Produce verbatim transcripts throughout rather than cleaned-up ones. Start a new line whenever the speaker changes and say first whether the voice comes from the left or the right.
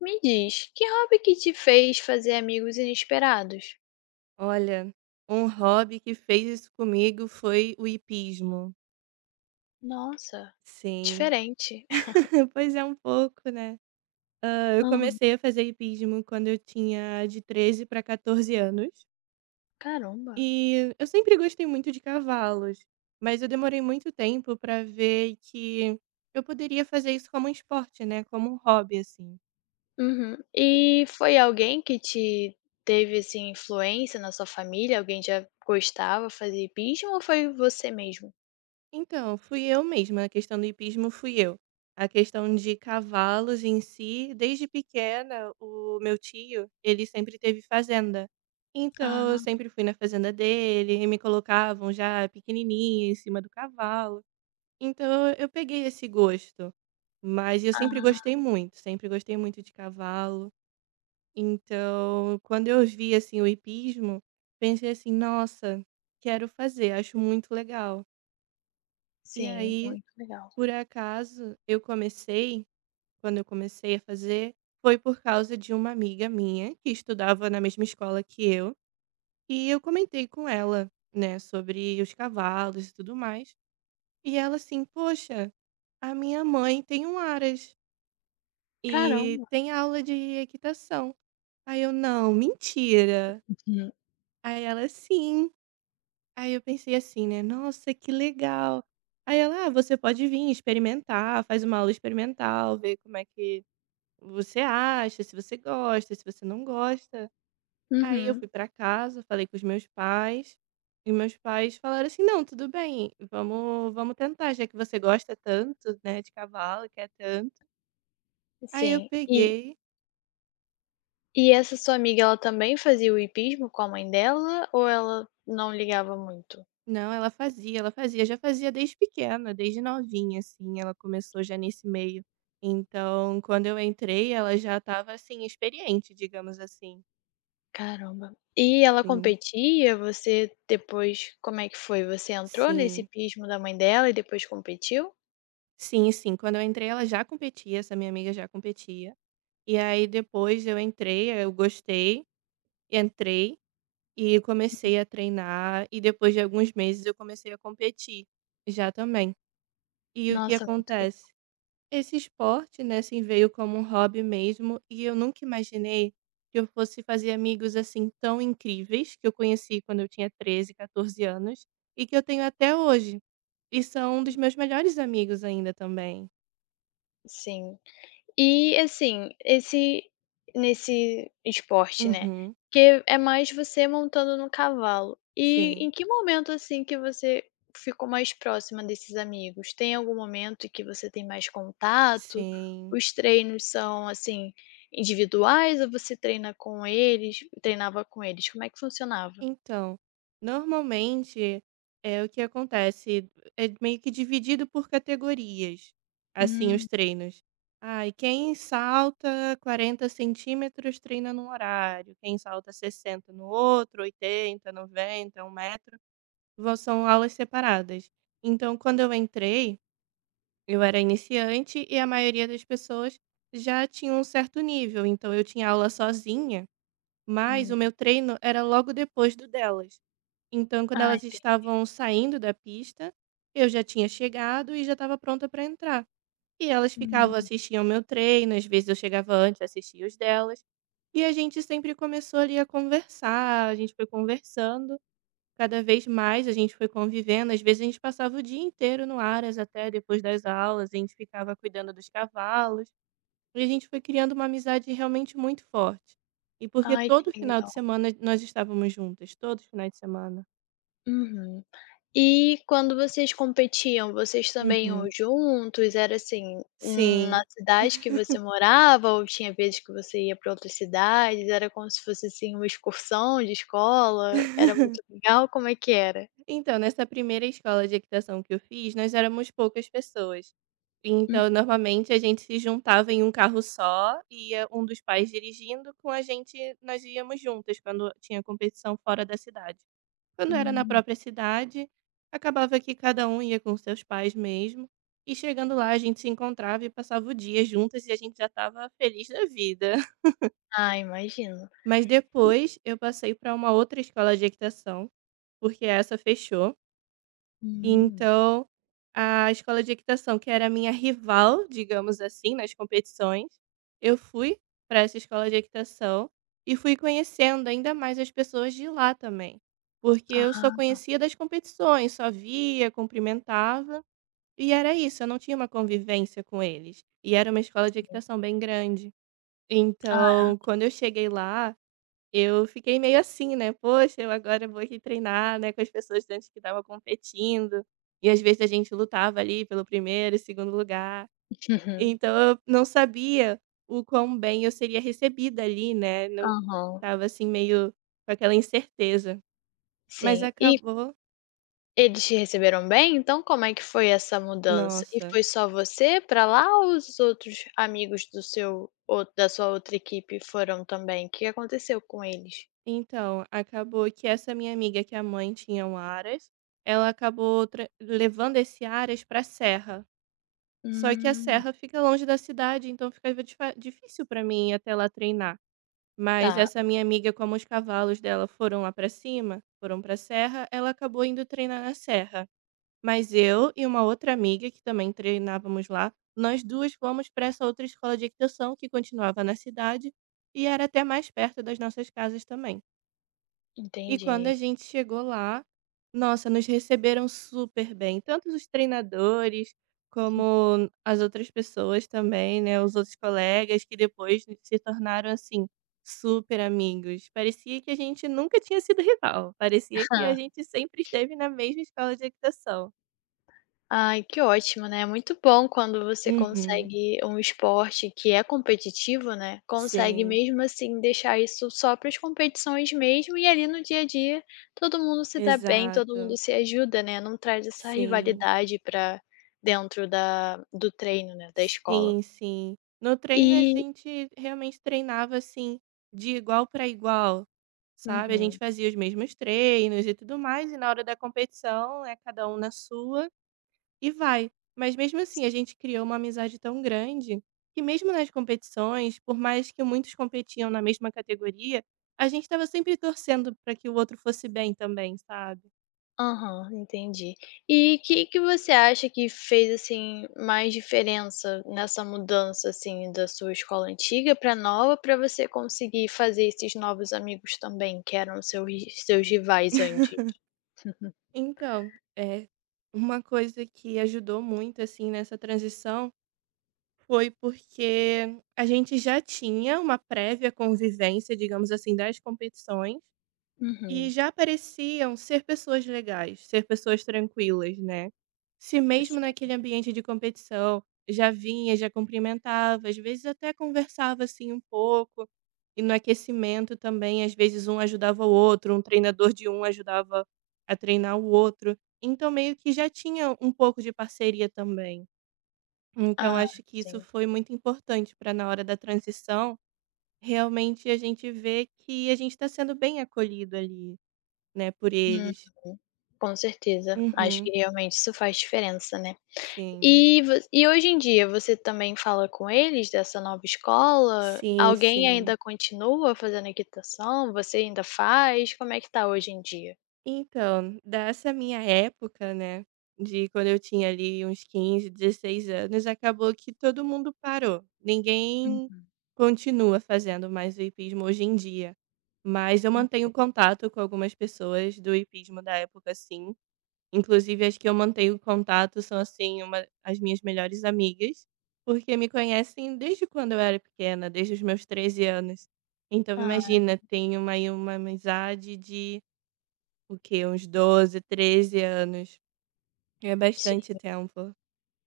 left: Me diz, que hobby que te fez fazer amigos inesperados?
right: Olha, um hobby que fez isso comigo foi o hipismo.
left: Nossa,
right: Sim.
left: diferente.
right: Pois é, um pouco, né. Hã, eu
left: Aham.
right: comecei a fazer hipismo quando eu tinha de treze para quatorze anos,
left: Caramba.
right: e eu sempre gostei muito de cavalos, mas eu demorei muito tempo para ver que eu poderia fazer isso como um esporte, né, como um hobby, assim.
left: Uhum. E foi alguém que te teve, assim, influência na sua família? Alguém já gostava, fazia hipismo ou foi você mesmo?
right: Então, fui eu mesma. A questão do hipismo fui eu. A questão de cavalos em si, desde pequena, o meu tio, ele sempre teve fazenda. Então, eu
left: Ah,
right: sempre fui na fazenda dele e me colocavam já pequenininha em cima do cavalo. Então, eu peguei esse gosto. Mas eu sempre
left: ah,
right: gostei muito, sempre gostei muito de cavalo. Então, quando eu vi assim o hipismo, pensei assim: "Nossa, quero fazer, acho muito legal". E
left: sim,
right: aí
left: muito legal.
right: por acaso, eu comecei quando eu comecei a fazer, foi por causa de uma amiga minha que estudava na mesma escola que eu, e eu comentei com ela, né, sobre os cavalos e tudo mais. E ela assim: "Poxa, a minha mãe tem um aras e
left: Caramba.
right: tem aula de equitação". Aí eu: "Não, mentira".
left: Uhum.
right: Aí ela: "Sim". Aí eu pensei assim, né: "Nossa, que legal". Aí ela: "Ah, você pode vir experimentar, faz uma aula experimental, ver como é que Você acha, se você gosta, se você não gosta. Aí eu
left: Uhum,
right: fui pra casa, falei com os meus pais, e meus pais falaram assim: "Não, tudo bem, vamos vamos tentar, já que você gosta tanto, né, de cavalo, quer tanto". Aí eu
left: sim. E
right: peguei
left: e essa sua amiga, ela também fazia o hipismo com a mãe dela ou ela não ligava muito?
right: não, ela fazia, ela fazia, já fazia desde pequena, desde novinha, assim, ela começou já nesse meio. Então, quando eu entrei, ela já estava, assim, experiente, digamos assim.
left: Caramba. E ela
right: Sim,
left: competia? Você depois como é que foi? Você entrou nesse
right: sim.
left: pismo da mãe dela e depois competiu?
right: Sim, sim, quando eu entrei, ela já competia, essa minha amiga já competia. E aí depois eu entrei, eu gostei, entrei e comecei a treinar e depois de alguns meses eu comecei a competir já também. E o que
left: Nossa, muito le
right: acontece? Esse esporte, né, assim, veio como um hobby mesmo e eu nunca imaginei que eu fosse fazer amigos assim tão incríveis que eu conheci quando eu tinha treze quatorze anos e que eu tenho até hoje. E são um dos meus melhores amigos ainda também.
left: sim. E assim, esse nesse esporte, né,
right: Uhum.
left: que é mais você montando no cavalo. E
right: Sim.
left: em que momento, assim, que você ficou mais próxima desses amigos? Tem algum momento em que você tem mais contato?
right: Sim.
left: Os treinos são, assim, individuais ou você treina com eles treinava com eles? Como é que funcionava?
right: Então, normalmente, é o que acontece é meio que dividido por categorias, assim, os
left: Hum,
right: treinos. Ai, quem salta quarenta centímetros treina num horário, quem salta sessenta no outro, oitenta noventa um metro, vão- são aulas separadas. Então, quando eu entrei, eu era iniciante e a maioria das pessoas já tinha um certo nível, então eu tinha aula sozinha. Mas
left: hum.
right: o meu treino era logo depois do delas. Então, quando
left: Ah,
right: elas
left: entendi.
right: estavam saindo da pista, eu já tinha chegado e já estava pronta para entrar. E elas ficavam,
left: Hum.
right: assistiam meu treino, às vezes eu chegava antes, assistia os delas. E a gente sempre começou ali a conversar, a gente foi conversando. Cada vez mais a gente foi convivendo. Às vezes a gente passava o dia inteiro no Aras até depois das aulas, a gente ficava cuidando dos cavalos. E a gente foi criando uma amizade realmente muito forte. E porque
left: Ai, que
right: todo final de
left: legal.
right: semana nós estávamos juntas, todos os finais de semana.
left: Uhum. E quando vocês competiam, vocês também iam
right: Uhum.
left: juntos? Era assim, na
right: Sim.
left: cidade que você morava ou tinha vezes que você ia para outras cidades? Era como se fosse, assim, uma excursão de escola? Era muito legal? Como é que era?
right: Então, nessa primeira escola de equitação que eu fiz, nós éramos poucas pessoas. Então, normalmente a gente se juntava em um carro só, ia um dos pais dirigindo, com a gente nós íamos juntas quando tinha competição fora da cidade. Quando era na
left: Uhum.
right: própria cidade, acabava que cada um ia com seus pais mesmo. E chegando lá, a gente se encontrava e passava o dia juntas e a gente já estava feliz da vida.
left: Ah, imagino.
right: Mas
left: E
right: depois eu passei para uma outra escola de equitação, porque essa fechou.
left: Hum.
right: Então, a escola de equitação, que era a minha rival, digamos assim, nas competições, eu fui para essa escola de equitação e fui conhecendo ainda mais as pessoas de lá também, porque eu só
left: Ah,
right: conhecia das competições, só via, cumprimentava, e era isso, eu não tinha uma convivência com eles. E era uma escola de equitação bem grande.
left: ah,
right: Então, quando eu cheguei lá, eu fiquei meio assim, né, "Poxa, eu agora vou aqui treinar, né, com as pessoas antes que estavam competindo", e às vezes a gente lutava ali pelo primeiro, º e segundo lugar,
left: uhum,
right: então eu não sabia o quão bem eu seria recebida ali, né, não
left: aham,
right: estava assim meio com aquela incerteza. Mas
left: sim. E
right: acabou
left: Eles te receberam bem? Então como é que foi essa mudança? E
right: nossa,
left: foi só você pra lá ou os outros amigos do seu ou da sua outra equipe foram também? O que aconteceu com eles?
right: então, acabou que essa minha amiga que a mãe tinha um aras, ela acabou tra levando esse aras pra serra. Só que a
left: Hum,
right: serra fica longe da cidade, então ficava difa difícil para mim ir até lá treinar. Mas
left: tá,
right: essa minha amiga, como os cavalos dela foram lá para cima, foram pra serra, ela acabou indo treinar na serra. Mas eu e uma outra amiga, que também treinávamos lá, nós duas fomos para essa outra escola de equitação que continuava na cidade e era até mais perto das nossas casas também. E quando
left: entendi.
right: a gente chegou lá, nossa, nos receberam super bem, tanto os treinadores como as outras pessoas também, né, os outros colegas que depois se tornaram assim super amigos. Parecia que a gente nunca tinha sido rival, parecia que a gente sempre esteve na mesma escola de equitação.
left: Ai, que ótimo, né. É muito bom quando você
right: Uhum.
left: consegue um esporte que é competitivo, né, consegue
right: Sim,
left: mesmo assim deixar isso só para as competições mesmo, e ali no dia a dia todo mundo se dá bem, todo mundo
right: exato.
left: se ajuda, né, não traz essa
right: Sim.
left: rivalidade para dentro da do treino, né, da escola.
right: Sim, sim. No treino a
left: E
right: gente realmente treinava, assim, de igual para igual, sabe. A gente
left: uhum.
right: fazia os mesmos treinos e tudo mais, e na hora da competição é cada um na sua e vai. Mas mesmo assim a gente criou uma amizade tão grande, que mesmo nas competições, por mais que muitos competiam na mesma categoria, a gente estava sempre torcendo para que o outro fosse bem também, sabe.
left: Aham, entendi. E que que você acha que fez, assim, mais diferença nessa mudança, assim, da sua escola antiga para nova, para você conseguir fazer esses novos amigos também, que eram seus ri seus rivais antes? Uhum.
right: Então, é uma coisa que ajudou muito, assim, nessa transição. Foi porque a gente já tinha uma prévia convivência, digamos assim, das competições e
left: Uhum,
right: já pareciam ser pessoas legais, ser pessoas tranquilas, né? Se mesmo
left: sim.
right: naquele ambiente de competição já vinha, já cumprimentava, às vezes até conversava assim um pouco. E no aquecimento também, às vezes um ajudava o outro, um treinador de um ajudava a treinar o outro. Então meio que já tinha um pouco de parceria também. Então
left: Ah,
right: acho que isso
left: sim.
right: foi muito importante para na hora da transição, realmente a gente ver que a gente está sendo bem acolhido ali, né, por
left: Uhum.
right: eles.
left: Com certeza. Acho que
right: Uhum.
left: realmente isso faz diferença, né?
right: Sim.
left: E vo e hoje em dia você também fala com eles dessa nova escola?
right: Sim,
left: Alguém
right: sim.
left: ainda continua fazendo equitação? Você ainda faz? Como é que tá hoje em dia?
right: Então, dessa minha época, né, de quando eu tinha ali uns quinze, dezesseis anos, acabou que todo mundo parou. Ninguém continua fazendo mais o hipismo hoje em dia. Mas eu
left: Uhum.
right: mantenho contato com algumas pessoas do hipismo da época, sim. Inclusive as que eu mantenho contato são, assim, uma as minhas melhores amigas, porque me conhecem desde quando eu era pequena, desde os meus treze anos. Então
left: Ah,
right: imagina, tenho uma aí uma amizade de o quê? Uns doze, treze anos. É
left: sim,
right: bastante tempo.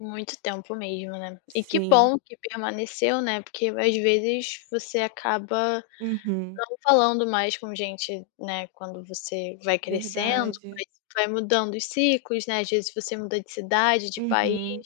left: muito tempo mesmo, né. E que
right: Sim.
left: bom que permaneceu, né, porque às vezes você acaba
right: Uhum.
left: não falando mais com gente, né, quando você vai crescendo,
right: Verdade.
left: vai vai mudando os ciclos, né, às vezes você muda de cidade, de país,
right: Uhum.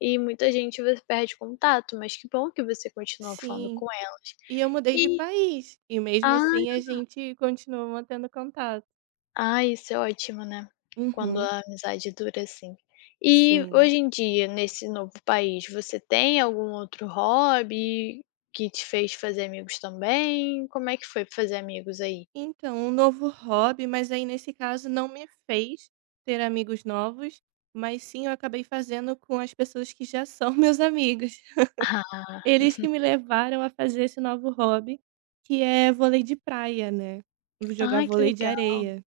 left: e muita gente você perde contato, mas que bom que você continua falando
right: Sim.
left: com elas.
right: E eu mudei de
left: E
right: país, e mesmo
left: ah
right: assim a gente continua mantendo contato.
left: ah, isso é ótimo, né, quando
right: Uhum.
left: a amizade dura assim. E
right: Sim.
left: hoje em dia, nesse novo país, você tem algum outro hobby que te fez fazer amigos também? Como é que foi fazer amigos aí?
right: Então, um novo hobby, mas aí nesse caso não me fez ter amigos novos, mas sim eu acabei fazendo com as pessoas que já são meus amigos.
left: Ah,
right: Eles que me levaram a fazer esse novo hobby, que é vôlei de praia, né? Vou jogar
left: ai que
right: vôlei de
left: legal.
right: areia.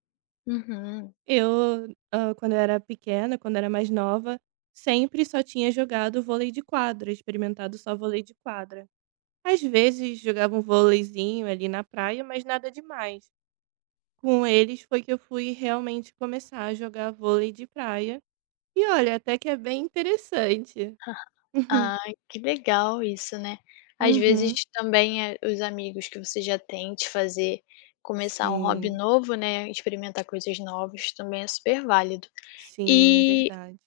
left: Uhum.
right: Eu, ah, quando eu era pequena, quando eu era mais nova, sempre só tinha jogado vôlei de quadra, experimentado só vôlei de quadra. Às vezes jogava um vôleizinho ali na praia, mas nada demais. Com eles foi que eu fui realmente começar a jogar vôlei de praia. E olha, até que é bem interessante.
left: Ah, que legal isso, né. Às vezes
right: Uhum.
left: também, eh, os amigos que você já tem te fazer começar um hobby
right: Sim,
left: novo, né, experimentar coisas novas também é super válido.
right: sim,
left: E
right: verdade.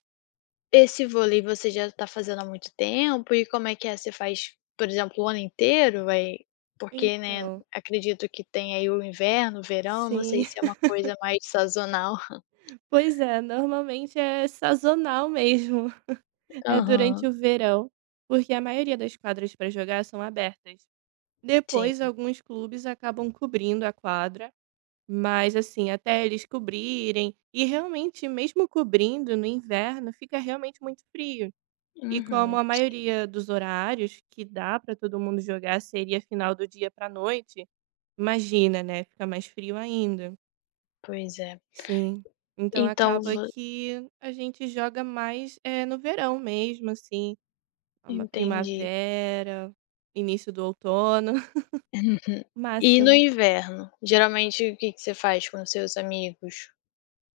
left: esse vôlei você já tá fazendo há muito tempo e como é que é? Você faz, por exemplo, o ano inteiro? Vai porque, né,
right: Então,
left: acredito que tem aí o inverno, o verão, não sei
right: sim.
left: se é uma coisa mais sazonal.
right: Pois é, normalmente é sazonal mesmo. É durante
left: Aham,
right: o verão, porque a maioria das quadras para jogar são abertas.
left: sim.
right: Depois, alguns clubes acabam cobrindo a quadra. Mas assim, até eles cobrirem e realmente mesmo cobrindo no inverno fica realmente muito frio. E como
left: Uhum,
right: a maioria dos horários que dá para todo mundo jogar seria final do dia para noite, imagina, né? Fica mais frio ainda.
left: pois é.
right: Sim. Então
left: Então
right: acaba
left: vo
right: que a gente joga mais é, no verão mesmo, assim, uma
left: entendi.
right: primavera, início do outono,
left: Uhum. E no
right: máximo.
left: inverno, geralmente o que que você faz com os seus amigos?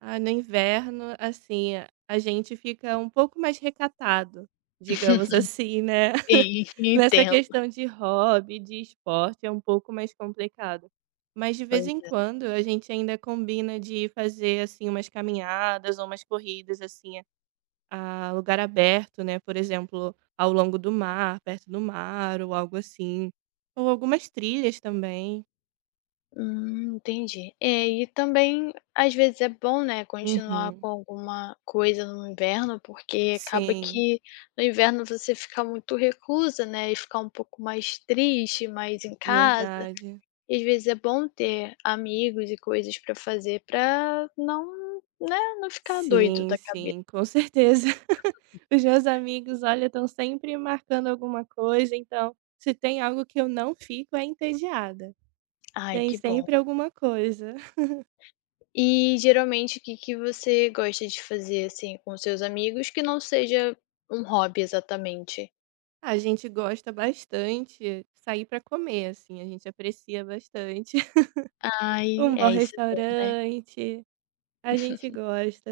right: Ah, no inverno, assim, a gente fica um pouco mais recatado, digamos assim, né?
left: Sim,
right: Nessa
left: entendo,
right: questão de hobby, de esporte, é um pouco mais complicado. Mas de vez
left: pois
right: em
left: é.
right: quando a gente ainda combina de fazer assim umas caminhadas ou umas corridas assim a lugar aberto, né? Por exemplo, ao longo do mar, perto do mar ou algo assim, ou algumas trilhas também.
left: Hum, entendi. É, e também às vezes é bom, né, continuar
right: Uhum.
left: com alguma coisa no inverno, porque acaba
right: Sim,
left: que no inverno você fica muito reclusa, né, e fica um pouco mais triste, mais em casa,
right: verdade.
left: e às vezes é bom ter amigos e coisas para fazer para não, né, não ficar doido
right: Sim,
left: da cabeça.
right: sim, com certeza. Os meus amigos, olha, estão sempre marcando alguma coisa, então se tem algo que eu não fico é entediada.
left: Ai,
right: Tem
left: que bom.
right: sempre alguma coisa.
left: E geralmente o que que você gosta de fazer, assim, com os seus amigos que não seja um hobby exatamente?
right: A gente gosta bastante sair para comer, assim, a gente aprecia bastante
left: Ai,
right: um bom
left: é isso é bom, né.
right: restaurante, a gente gosta.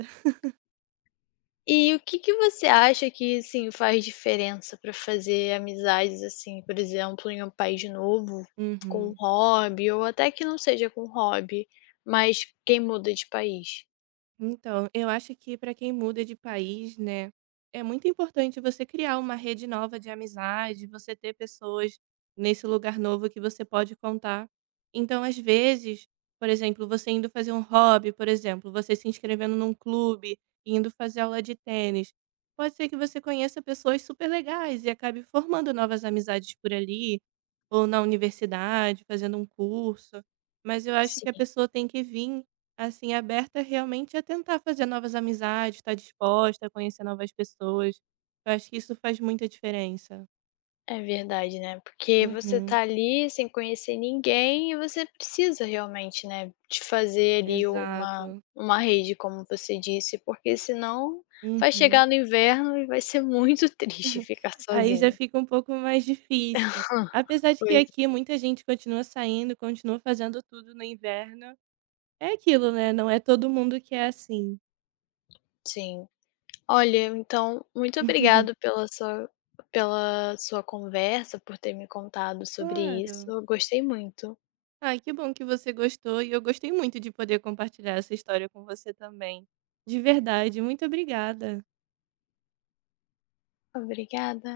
left: E o que que você acha que, assim, faz diferença pra fazer amizades, assim, por exemplo, em um país novo, com um
right: Uhum.
left: hobby ou até que não seja com hobby, mas quem muda de país?
right: Então, eu acho que para quem muda de país, né, é muito importante você criar uma rede nova de amizade, você ter pessoas nesse lugar novo que você pode contar. Então, às vezes, por exemplo, você indo fazer um hobby, por exemplo, você se inscrevendo num clube, indo fazer aula de tênis, pode ser que você conheça pessoas super legais e acabe formando novas amizades por ali, ou na universidade, fazendo um curso. Mas eu acho que a pessoa tem que vir assim, aberta realmente a tentar fazer novas amizades, estar disposta a conhecer novas pessoas. Eu acho que isso faz muita diferença.
left: É verdade, né, porque você
right: Uhum.
left: tá ali sem conhecer ninguém e você precisa realmente, né, de fazer ali uma
right: Exato.
left: uma rede, como você disse, porque senão vai
right: Uhum.
left: chegar no inverno e vai ser muito triste ficar
right: Aí já
left: sozinho.
right: fica um pouco mais difícil. Apesar de que
left: Pois
right: aqui muita gente continua saindo, continua fazendo tudo no inverno. É aquilo, né? Não é todo mundo que é assim.
left: sim. Olha, então, muito obrigado pela sua pela sua conversa, por ter me contado sobre isso,
right: Claro.
left: eu gostei muito.
right: Ai, que bom que você gostou e eu gostei muito de poder compartilhar essa história com você também. De verdade, muito obrigada.
left: Obrigada.